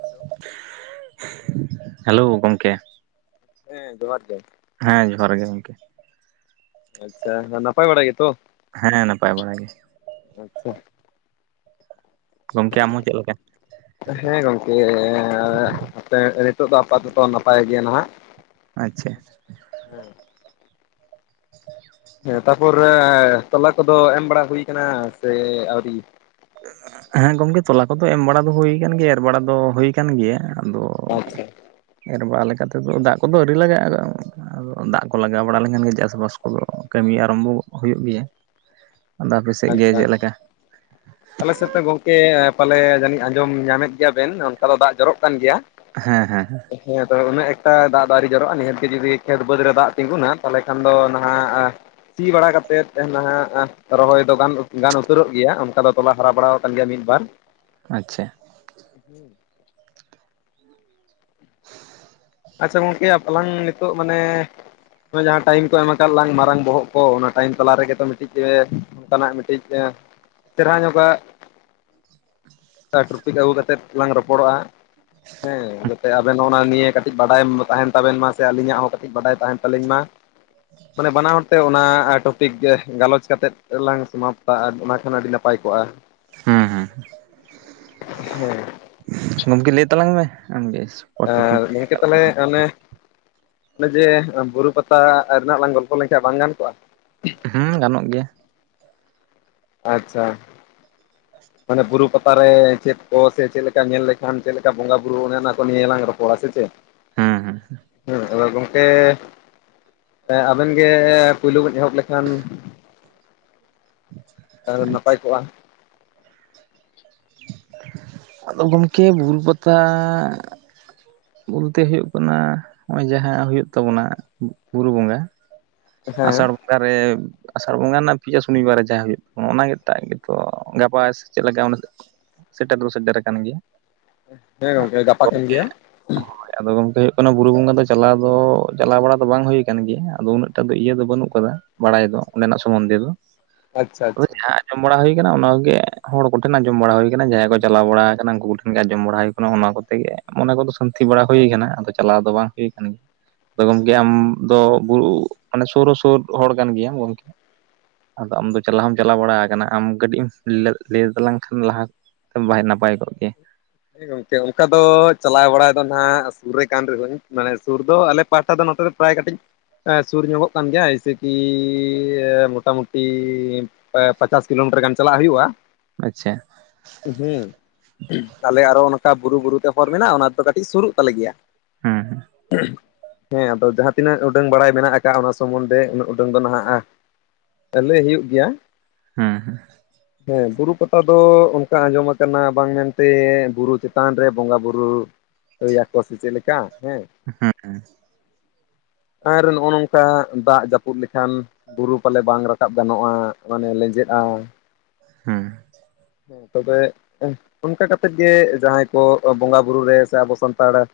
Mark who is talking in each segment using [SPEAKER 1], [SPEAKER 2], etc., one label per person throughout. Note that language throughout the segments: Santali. [SPEAKER 1] ᱦᱮᱞᱳ ᱾
[SPEAKER 2] [inaudible] ᱦᱮᱞᱳ ᱜᱚᱝᱠᱮ ᱾
[SPEAKER 1] ᱦᱮᱸ ᱡᱚᱦᱟᱨ ᱜᱮ ᱾
[SPEAKER 2] ᱦᱮᱸ ᱡᱚᱦᱟᱨ ᱜᱮ ᱜᱚᱝᱠᱮ ᱾
[SPEAKER 1] ᱟᱪᱪᱷᱟ, ᱱᱟᱯᱟᱭ ᱵᱟᱲᱟ ᱜᱮᱛᱚ?
[SPEAKER 2] ᱦᱮᱸ ᱱᱟᱯᱟᱭ ᱵᱟᱲᱟ ᱜᱮ
[SPEAKER 1] [inaudible] ᱟᱪᱪᱷᱟ ᱾
[SPEAKER 2] ᱜᱚᱝᱠᱮ ᱟᱢ ᱦᱚᱸ ᱪᱮᱫ ᱞᱮᱠᱟ?
[SPEAKER 1] ᱦᱮᱸ ᱜᱚᱝᱠᱮ ᱦᱟᱯᱮ ᱱᱤᱛᱚᱜ ᱫᱚ ᱟᱯᱟᱛᱚᱛᱚ ᱱᱟᱯᱟᱭ ᱜᱮ ᱱᱟᱦᱟᱜ ᱾
[SPEAKER 2] ᱟᱪᱪᱷᱟ ᱾
[SPEAKER 1] ᱦᱮᱸ ᱾ ᱦᱮᱸ ᱛᱟᱯᱚᱨᱮ ᱛᱚᱞᱟ ᱠᱚᱫᱚ ᱮᱢ ᱵᱟᱲᱟ ᱦᱩᱭ ᱟᱠᱟᱱᱟ ᱥᱮ ᱟᱹᱣᱨᱤ?
[SPEAKER 2] ᱦᱮᱸ ᱜᱚᱢᱠᱮ ᱛᱚᱞᱟ ᱠᱚᱫᱚ ᱮᱢ ᱵᱟᱲᱟ ᱫᱚ ᱦᱩᱭ ᱟᱠᱟᱱ ᱜᱮᱭᱟ, ᱮᱨ ᱵᱟᱲᱟ ᱫᱚ ᱦᱩᱭ ᱟᱠᱟᱱ ᱜᱮᱭᱟ ᱾ ᱟᱫᱚ
[SPEAKER 1] ᱟᱪᱪᱷᱟ
[SPEAKER 2] ᱮᱨ ᱵᱟᱲᱟ ᱞᱮᱠᱟ ᱛᱮᱫᱚ ᱫᱟᱜ ᱠᱚᱫᱚ ᱟᱹᱣᱨᱤ ᱞᱟᱜᱟᱜᱼᱟ ᱟᱫᱚ ᱟᱫᱚ ᱫᱟᱜ ᱠᱚ ᱞᱟᱜᱟᱣ ᱵᱟᱲᱟ ᱞᱮᱠᱷᱟᱱ ᱜᱮ ᱪᱟᱥᱵᱟᱥ ᱠᱚᱫᱚ ᱠᱟᱹᱢᱤ ᱟᱨᱟᱢᱵᱚ ᱦᱩᱭᱩᱜ ᱜᱮᱭᱟ ᱾ ᱟᱫᱚ ᱟᱯᱮ ᱥᱮᱫ ᱜᱮ
[SPEAKER 1] ᱟᱪᱪᱷᱟ
[SPEAKER 2] ᱪᱮᱫ
[SPEAKER 1] ᱟᱪᱪᱷᱟ
[SPEAKER 2] ᱞᱮᱠᱟ?
[SPEAKER 1] ᱟᱞᱮ ᱥᱮᱫ ᱜᱚᱝᱠᱮ ᱯᱟᱞᱮ ᱡᱟᱹᱱᱤᱡ ᱟᱸᱡᱚᱢ ᱧᱟᱢᱮᱫ ᱜᱮᱭᱟ ᱵᱮᱱ ᱚᱱᱠᱟ ᱫᱚ ᱫᱟᱜ ᱡᱚᱨᱚᱜ ᱠᱟᱱ ᱜᱮᱭᱟ ᱾
[SPEAKER 2] ᱦᱮᱸ ᱦᱮᱸ ᱦᱮᱸ ᱾
[SPEAKER 1] ᱦᱮᱸ ᱟᱫᱚ ᱩᱱᱟᱹᱜ ᱮᱠᱴᱟ ᱫᱟᱜ ᱫᱚ ᱟᱣᱨᱤ ᱡᱟᱨᱟᱜᱼᱟ ᱱᱤᱦᱛ ᱜᱮ ᱡᱩᱫᱤ ᱠᱷᱮᱛ ᱵᱟᱹᱫᱽ ᱨᱮ ᱫᱟᱜ ᱛᱤᱸᱜᱩᱱᱟ ᱛᱟᱦᱚᱞᱮ ᱠᱷᱟᱱ ᱫᱚ ᱱᱟᱦᱟᱜ ᱥᱤ ᱵᱟᱲᱟ ᱠᱟᱛᱮᱫ ᱱᱟᱦᱟᱜ ᱨᱚᱦᱚᱭ ᱫᱚ ᱜᱟᱱ ᱫᱚ ᱜᱟᱱ ᱩᱛᱟᱹᱨᱚᱜ ᱜᱮᱭᱟ ᱚᱱᱠᱟ ᱫᱚ ᱛᱚᱞᱟ ᱦᱟᱨᱟ ᱵᱟᱲᱟ ᱟᱠᱟᱱ ᱜᱮᱭᱟ ᱢᱤᱫ ᱵᱟᱨ
[SPEAKER 2] ᱟᱪᱪᱷᱟ
[SPEAKER 1] ᱦᱩᱸ ᱟᱪᱪᱷᱟ ᱜᱚᱝᱠᱮ ᱟᱞᱟᱝ ᱱᱤᱛᱚᱜ ᱢᱟᱱᱮ ᱡᱟᱦᱟᱸ ᱴᱟᱭᱤᱢ ᱠᱚ ᱮᱢ ᱟᱠᱟᱫ ᱞᱟᱝ ᱢᱟᱨᱟᱝ ᱵᱚᱦᱚᱜ ᱠᱚ ᱚᱱᱟ ᱴᱟᱭᱤᱢ ᱛᱟᱞᱟ ᱨᱮᱜᱮ ᱛᱚ ᱢᱤᱫᱴᱤᱡ ᱚᱱᱠᱟᱱᱟᱜ ᱢᱤᱫᱴᱤᱡ ᱪᱮᱨᱦᱟ ᱧᱚ ᱜᱟᱜ ᱠᱟ ᱴᱨᱚᱯᱤᱠ ᱟᱹᱜᱩ ᱠᱟᱛᱮᱫ ᱞᱟᱝ ᱨᱚᱯᱚᱲᱚᱜᱼᱟ ᱦᱮᱸ ᱡᱟᱛᱮ ᱟᱵᱮᱱ ᱚᱱᱟ ᱱᱤᱭᱮ ᱠᱟᱹᱴᱤᱡ ᱵᱟᱰᱟᱭ ᱛᱟᱦᱮᱱ ᱛᱟᱵᱮᱱ ᱢᱟ ᱥᱮ ᱟᱹᱞᱤᱧᱟᱜ ᱦᱚᱸ ᱠᱟᱹᱴᱤᱡ ᱵᱟᱰᱟᱭ ᱛᱟᱦᱮᱱ ᱛᱟᱹᱞᱤᱧ ᱢᱟ ᱢᱟᱱᱮ ᱵᱟᱱᱟ ᱦᱚᱲ ᱛᱮ ᱚᱱᱟ ᱴᱚ ᱯᱤᱠ ᱜᱟᱞᱚᱪ ᱠᱟᱛᱮᱫ ᱞᱟᱝ ᱥᱚᱢᱟᱯ ᱟ ᱚᱱᱟ ᱠᱷᱟᱱ ᱟᱹᱰᱤ ᱱᱟᱯᱟᱭ ᱠᱚᱜ-ᱟ
[SPEAKER 2] ᱦᱮᱸ ᱦᱮᱸ
[SPEAKER 1] ᱦᱮᱸ
[SPEAKER 2] ᱜᱚᱢᱠᱮ ᱞᱟᱹᱭ ᱛᱟᱞᱟᱝ ᱢᱮ ᱟᱢᱜᱮ ᱦᱚᱴ
[SPEAKER 1] ᱟᱨ
[SPEAKER 2] ᱴᱚᱯᱤᱠ
[SPEAKER 1] [unintelligible] ᱛᱟᱞᱦᱮ ᱚᱱᱮ ᱚᱱᱮ ᱡᱮ ᱵᱩᱨᱩ ᱯᱟᱛᱟ ᱨᱮᱱᱟᱜ ᱞᱟᱝ ᱜᱚᱞᱯᱚ ᱞᱮᱱᱠᱷᱟᱱ ᱵᱟᱝ ᱜᱟᱱ ᱠᱚᱜ-ᱟ
[SPEAKER 2] ᱦᱩᱸ ᱜᱟᱱᱚᱜ ᱜᱮᱭᱟ
[SPEAKER 1] ᱟᱪᱪᱷᱟ ᱢᱟᱱᱮ ᱵᱩᱨᱩ ᱯᱟᱛᱟᱨᱮ ᱪᱮᱫ ᱠᱚ ᱥᱮ ᱪᱮᱫ ᱞᱮᱠᱟ ᱧᱮᱞ ᱞᱮᱠᱷᱟᱱ ᱪᱮᱫ ᱞᱮᱠᱟ ᱵᱚᱸᱜᱟ ᱵᱩᱨᱩ ᱚᱱᱮ ᱚᱱᱟ ᱠᱚ ᱱᱤᱭᱟᱹᱞᱟᱝ ᱨᱚᱯᱚᱲᱟ ᱥᱮ ᱪᱮᱫ?
[SPEAKER 2] ᱦᱮᱸ ᱦᱮᱸ
[SPEAKER 1] ᱦᱮᱸ ᱟᱫᱚ ᱜᱚᱝᱠᱮ ᱟᱵᱮᱱ ᱜᱮ ᱯᱳᱭᱞᱳ ᱵᱮᱱ ᱮᱦᱚᱵ ᱞᱮᱠᱷᱟᱱ ᱟᱨ ᱱᱟᱯᱟᱭ
[SPEAKER 2] ᱟᱪᱪᱷᱟ
[SPEAKER 1] ᱠᱚᱜ-ᱟ
[SPEAKER 2] ᱟᱫᱚ ᱜᱚᱝᱠᱮ ᱵᱩᱨᱩ ᱯᱟᱛᱟ ᱵᱚᱞᱛᱮ ᱦᱩᱭᱩᱜ ᱠᱟᱱᱟ ᱦᱚᱸᱜ-ᱚᱭ ᱡᱟᱦᱟᱸᱦᱩᱭᱩᱜ ᱛᱟᱵᱚᱱᱟ ᱵᱩᱨᱩ ᱵᱚᱸᱜᱟ
[SPEAKER 1] ᱦᱮᱸ
[SPEAKER 2] ᱟᱥᱟᱲ ᱵᱚᱸᱜᱟ ᱨᱮ ᱟᱥᱟᱲ ᱵᱚᱸᱜᱟ ᱨᱮᱱᱟᱜ ᱯᱤᱭᱟ ᱥᱩᱱᱤ ᱵᱟᱨᱮ ᱡᱟᱦᱟᱸ ᱦᱩᱭᱩᱜ ᱛᱟᱵᱱᱟ, ᱚᱱᱟ ᱴᱟᱜ ᱜᱮᱛᱚ ᱜᱟᱯᱟ ᱥᱮ ᱪᱮᱫ ᱞᱮᱠᱟ? ᱥᱮᱴᱮᱨ ᱫᱚ ᱥᱮᱴᱮᱨ ᱟᱠᱟᱱ ᱜᱮᱭᱟ
[SPEAKER 1] ᱦᱮᱸ ᱜᱚᱝᱠᱮ ᱜᱟᱯᱟ ᱠᱟᱱ ᱜᱮᱭᱟ
[SPEAKER 2] ᱦᱚᱭ ᱟᱫᱚ ᱜᱚᱝᱠᱮ ᱦᱩᱭᱩᱜ ᱠᱟᱱᱟ ᱵᱩᱨᱩ ᱵᱚᱸᱜᱟ ᱫᱚ ᱪᱟᱞᱟᱣ ᱫᱚ ᱪᱟᱞᱟᱣ ᱵᱟᱲᱟ ᱫᱚ ᱵᱟᱝ ᱦᱩᱭ ᱟᱠᱟᱱ ᱜᱮᱭᱟ ᱟᱫᱚ ᱩᱱᱟᱹᱜ ᱴᱟᱜ ᱫᱚ ᱤᱭᱟᱹ ᱫᱚ ᱵᱟᱹᱱᱩᱜ ᱟᱠᱟᱫᱟ ᱵᱟᱲᱟᱭ ᱫᱚ ᱚᱸᱰᱮᱱᱟᱜ ᱥᱚᱢᱚᱱᱫᱷᱮ ᱫᱚ
[SPEAKER 1] ᱟᱪᱪᱷᱟ ᱟᱪᱪᱷᱟ᱾
[SPEAKER 2] ᱟᱸᱡᱚᱢ ᱵᱟᱲᱟ ᱦᱩᱭ ᱟᱠᱟᱱᱟ ᱚᱱᱟ ᱠᱚᱜᱮ ᱦᱚᱲ ᱠᱚᱴᱦᱮᱱ ᱟᱸᱡᱚᱢ ᱵᱟᱲᱟ ᱦᱩᱭ ᱠᱟᱱᱟ ᱡᱟᱦᱟᱸᱭ ᱠᱚ ᱪᱟᱞᱟᱣ ᱵᱟᱲᱟ ᱟᱠᱟᱱᱟ ᱩᱱᱠᱩ ᱠᱚ ᱴᱷᱮᱱ ᱜᱮ ᱟᱸᱡᱚᱢ ᱵᱟᱲᱟ ᱦᱩᱭ ᱟᱠᱟᱱᱟ ᱚᱱᱮ ᱚᱱᱟ ᱠᱚᱛᱮ ᱜᱮ ᱢᱚᱱᱮ ᱠᱚᱫᱚ ᱥᱟᱹᱱᱛᱤ ᱵᱟᱲᱟ ᱦᱩᱭ ᱠᱟᱱᱟ ᱟᱫᱚ ᱪᱟᱞᱟᱣ ᱫᱚ ᱵᱟᱝ ᱦᱩᱭ ᱠᱟᱱᱟ ᱟᱫᱚ ᱜᱚᱞᱠᱮ ᱟᱢ ᱫᱚ ᱵᱩᱨᱩ ᱢᱟᱱᱮ ᱥᱩᱨ ᱦᱚᱸ ᱥᱩᱨ ᱦᱚᱲ ᱠᱟᱱ ᱜᱮᱭᱟᱢ ᱜᱚᱝᱠᱮ ᱟᱫᱚ ᱟᱢᱫᱚ ᱪᱟᱞᱟᱣ ᱦᱚᱢ ᱪᱟᱞᱟᱣ ᱵᱟᱲᱟ ᱟᱠᱟᱱᱟ ᱟᱢ ᱠᱟᱹᱴᱤᱡ ᱮᱢ ᱞᱟᱹ ᱞᱟᱹᱭ ᱛᱟᱞᱟᱝ ᱠᱷᱟᱱ ᱞᱟᱦᱟ ᱱᱟᱯᱟᱭ ᱠᱚᱜ ᱠᱮᱭᱟ
[SPEAKER 1] ᱦᱮᱸ ᱜᱚᱝᱠᱮ ᱚᱱᱠᱟ ᱫᱚ ᱪᱟᱞᱟᱣ ᱵᱟᱲᱟ ᱫᱚ ᱱᱟᱦᱟᱜ ᱥᱩᱨ ᱨᱮ ᱠᱟᱱ ᱨᱮᱦᱚᱸᱧ ᱢᱟᱱᱮ ᱥᱩᱨ ᱫᱚ ᱟᱞᱮ ᱯᱟᱦᱴᱟ ᱫᱚ ᱱᱚᱛᱮ ᱫᱚ ᱯᱨᱟᱭ ᱠᱟᱹᱴᱤᱡ ᱮᱸ ᱥᱩᱨ ᱧᱚᱜᱚᱜ ᱠᱟᱱ ᱜᱮᱭᱟ ᱮᱭᱥᱮ ᱠᱤ ᱢᱚᱴᱟᱢᱩᱴᱤ ᱮᱸ ᱯᱟᱪᱟᱥ ᱠᱤᱞᱳᱢᱤᱴᱟᱨ ᱜᱟᱱ ᱪᱟᱞᱟᱜ ᱦᱩᱭᱩᱜ-ᱟ
[SPEAKER 2] ᱟᱪᱪᱷᱟ
[SPEAKER 1] ᱦᱩᱸ ᱛᱟᱦᱞᱮ ᱟᱨᱚ ᱚᱱᱠᱟ ᱵᱩᱨᱩ ᱵᱩᱨᱩ ᱛᱮ ᱦᱚᱨ ᱢᱮᱱᱟᱜ ᱚᱱᱟ ᱫᱚ ᱠᱟᱹᱴᱤᱡ ᱥᱩᱨᱩᱜ ᱛᱟᱞᱮ ᱜᱮᱭᱟ
[SPEAKER 2] ᱦᱮᱸ
[SPEAKER 1] ᱦᱮᱸ ᱟᱫᱚ ᱡᱟᱦᱟᱸ ᱛᱤᱱᱟᱹᱜ ᱩᱰᱟᱹᱝ ᱵᱟᱲᱟᱭ ᱢᱮᱱᱟᱜ ᱟᱠᱟᱫ, ᱚᱱᱟ ᱥᱚᱢᱢᱚᱱᱫᱷᱮ ᱩᱱᱟᱹᱜ ᱩᱰᱟᱹᱝ ᱫᱚ ᱱᱟᱦᱟᱜ-ᱟ᱾ ᱛᱟᱦᱞᱮ ᱦᱩᱭᱩᱜ ᱜᱮᱭᱟ᱾
[SPEAKER 2] ᱦᱮᱸ ᱦᱮᱸ
[SPEAKER 1] ᱦᱮᱸ ᱵᱩᱨᱩ ᱯᱟᱛᱟ ᱫᱚ ᱚᱱᱠᱟ ᱟᱸᱡᱚᱢ ᱟᱠᱟᱱᱟ ᱵᱟᱝ ᱢᱮᱱ ᱱᱚᱛᱮ ᱵᱩᱨᱩ ᱪᱮᱛᱟᱱ ᱨᱮ ᱵᱚᱸᱜᱟ ᱵᱩᱨᱩ ᱦᱩᱭ ᱟᱠᱚᱣᱟ ᱥᱮ ᱪᱮᱫ ᱞᱮᱠᱟ, ᱦᱮᱸ
[SPEAKER 2] ᱦᱮᱸ ᱦᱮᱸ
[SPEAKER 1] ᱟᱨ ᱱᱚᱜ-ᱚ ᱱᱚᱝᱠᱟ ᱫᱟᱜ ᱡᱟᱹᱯᱩᱫ ᱞᱮᱠᱷᱟᱱ ᱵᱩᱨᱩ ᱯᱟᱞᱮ ᱵᱟᱝ ᱨᱟᱠᱟᱵ ᱜᱟᱱᱚᱜ-ᱟ, ᱢᱟᱱᱮ ᱞᱮᱸᱡᱮᱫ-ᱟ᱾
[SPEAKER 2] ᱦᱮᱸ
[SPEAKER 1] ᱛᱚᱵᱮ, ᱮᱸ ᱚᱱᱠᱟ ᱠᱟᱛᱮᱫ ᱜᱮ ᱡᱟᱸᱦᱟᱸᱭ ᱠᱚ ᱵᱚᱸᱜᱟ ᱵᱩᱨᱩ ᱨᱮ ᱥᱮ ᱟᱵᱚ ᱥᱟᱱᱛᱟᱲ, ᱟᱜ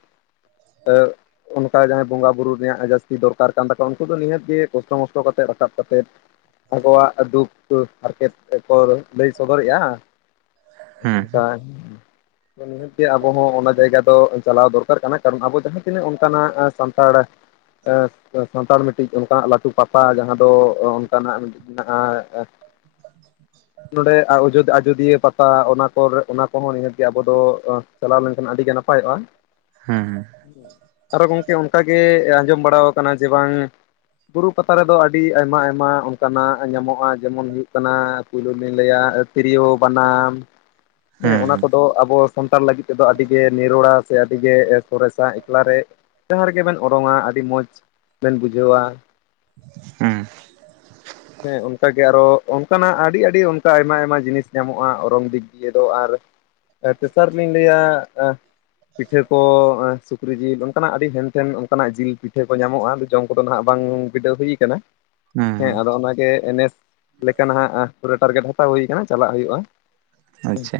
[SPEAKER 1] ᱚᱱᱠᱟ ᱡᱟᱦᱟᱸᱭ ᱵᱚᱸᱜᱟ ᱵᱩᱨᱩ ᱨᱮᱭᱟᱜ ᱡᱟᱹᱥᱛᱤ ᱫᱚᱨᱠᱟᱨ ᱠᱟᱱ ᱛᱟᱠᱚᱣᱟ, ᱩᱱᱠᱩ ᱫᱚ ᱱᱤᱦᱟᱹᱛ ᱜᱮ ᱠᱚᱥᱴᱚ ᱢᱚᱥᱴᱚ ᱠᱟᱛᱮᱫ ᱨᱟᱠᱟᱵ ᱠᱟᱛᱮᱫ ᱟᱠᱚᱣᱟᱜ ᱫᱩᱠ ᱦᱟᱨᱠᱮᱛ ᱛᱮᱠᱚ ᱞᱟᱹᱭ ᱥᱚᱫᱚᱨᱮᱜ-ᱟ᱾
[SPEAKER 2] ᱦᱩᱸ
[SPEAKER 1] ᱟᱪᱪᱷᱟ ᱱᱤᱦᱟᱹᱛ ᱜᱮ ᱟᱵᱚ ᱦᱚᱸ ᱚᱱᱟ ᱡᱟᱭᱜᱟ ᱫᱚ ᱪᱟᱞᱟᱣ ᱫᱚᱨᱠᱟᱨ ᱠᱟᱱᱟ, ᱠᱟᱨᱚᱱ ᱟᱵᱚ ᱡᱟᱦᱟᱸ ᱛᱤᱱᱟᱹᱜ ᱥᱟᱱᱛᱟᱲ ᱥᱟᱱᱛᱟᱲ ᱟ ᱥᱟᱱᱛᱟᱲ ᱢᱤᱫᱴᱤᱡ ᱚᱱᱠᱟᱱᱟᱜ ᱞᱟᱹᱴᱩ ᱯᱟᱛᱟ ᱡᱟᱸᱦᱟᱸ ᱫᱚ ᱚᱱᱠᱟᱱᱟᱜ ᱢᱤᱫᱴᱤᱡ ᱢᱮᱱᱟᱜᱼᱟ᱾ ᱱᱚᱸᱰᱮ ᱟᱡᱳ ᱟᱡᱳᱫᱤᱭᱟᱹ ᱯᱟᱛᱟ ᱚᱱᱟ, ᱯᱚᱨ ᱚᱱᱟ ᱠᱚᱦᱚᱸ ᱱᱤᱦᱟᱹᱛ ᱜᱮ ᱟᱵᱚ ᱫᱚ ᱪᱟᱞᱟᱣ ᱞᱮᱱᱠᱷᱟᱱ ᱟᱹᱰᱤᱜᱮ ᱱᱟᱯᱟᱭᱚᱜᱼᱟ᱾
[SPEAKER 2] ᱦᱩᱸ ᱦᱩᱸ
[SPEAKER 1] ᱟᱨᱚ ᱜᱚᱢᱠᱮ ᱚᱱᱠᱟᱜᱮ ᱟᱸᱡᱚᱢ ᱵᱟᱲᱟ ᱟᱠᱟᱱᱟ ᱡᱮ ᱵᱟᱝ ᱵᱩᱨᱩ ᱯᱟᱛᱟ ᱨᱮᱫᱚ ᱟᱹᱰᱤ ᱟᱭᱢᱟ ᱟᱭᱢᱟ ᱚᱱᱠᱟᱱᱟᱜ ᱧᱟᱢᱚᱜᱼᱟ, ᱡᱮᱢᱚᱱ ᱦᱩᱭᱩᱜ ᱠᱟᱱᱟ ᱯᱩᱭᱞᱩ ᱞᱤᱧ ᱞᱟᱹᱭᱟ ᱛᱤᱨᱭᱳ, ᱵᱟᱱᱟᱢ ᱦᱮᱸ ᱚᱱᱟ
[SPEAKER 2] ᱦᱩᱸ
[SPEAKER 1] ᱠᱚᱫᱚ ᱟᱵᱚ ᱥᱟᱱᱛᱟᱲ ᱞᱟᱹᱜᱤᱫ ᱛᱮᱫᱚ ᱟᱹᱰᱤ ᱜᱮ ᱱᱤᱨᱚᱲᱟ ᱥᱮ ᱟᱹᱰᱤᱜᱮ ᱥᱚᱨᱮᱥᱟ ᱮᱠᱞᱟ ᱨᱮ᱾ ᱡᱟᱸᱦᱟᱸ ᱨᱮᱜᱮ ᱵᱮᱱ ᱚᱨᱚᱝ-ᱟ ᱟᱹᱰᱤ ᱢᱚᱸᱡᱽ ᱵᱮᱱ ᱵᱩᱡᱷᱟᱹᱣᱟ᱾
[SPEAKER 2] ᱦᱮᱸ
[SPEAKER 1] ᱦᱮᱸ, ᱚᱱᱠᱟᱜᱮ ᱟᱨᱚ ᱚᱱᱠᱟᱱᱟᱜ ᱟᱹᱰᱤ ᱟᱹᱰᱤ ᱚᱱᱠᱟ ᱟᱭᱢᱟ ᱟᱭᱢᱟ ᱡᱤᱱᱤᱥ ᱧᱟᱢᱚᱜᱼᱟ ᱚᱨᱚᱝ ᱫᱤᱠ᱾ ᱤᱭᱟᱹ ᱫᱚ ᱟᱨ ᱛᱮᱥᱟᱨ ᱞᱤᱧ ᱞᱟᱹᱭᱟ ᱟ ᱯᱤᱴᱷᱟᱹ ᱠᱚ ᱥᱩᱠᱨᱤ ᱡᱤᱞ ᱚᱱᱠᱟᱱᱟᱜ ᱟᱹᱰᱤ ᱦᱮᱱᱛᱷᱮᱱ ᱚᱱᱠᱟᱱᱟᱜ ᱡᱤᱞ ᱯᱤᱴᱷᱟᱹ ᱠᱚ ᱧᱟᱢᱚᱜᱼᱟ, ᱟᱫᱚ ᱡᱚᱢ ᱠᱚᱫᱚ ᱱᱟᱦᱟᱸᱜ ᱵᱟᱝ ᱵᱤᱰᱟᱹᱣ ᱦᱩᱭ ᱟᱠᱟᱱᱟ᱾ ᱦᱮᱸ
[SPEAKER 2] ᱦᱩᱸ
[SPEAKER 1] ᱟᱫᱚ ᱚᱱᱟᱜᱮ ᱱᱮᱥ ᱞᱮᱠᱟ ᱱᱟᱦᱟᱸᱜ ᱯᱩᱨᱟᱹ ᱴᱟᱨᱜᱮᱴ ᱦᱟᱛᱟᱣ ᱦᱩᱭ ᱠᱟᱱᱟ, ᱪᱟᱞᱟᱜ ᱦᱩᱭᱩᱜᱼᱟ᱾
[SPEAKER 2] ᱟᱪᱪᱷᱟ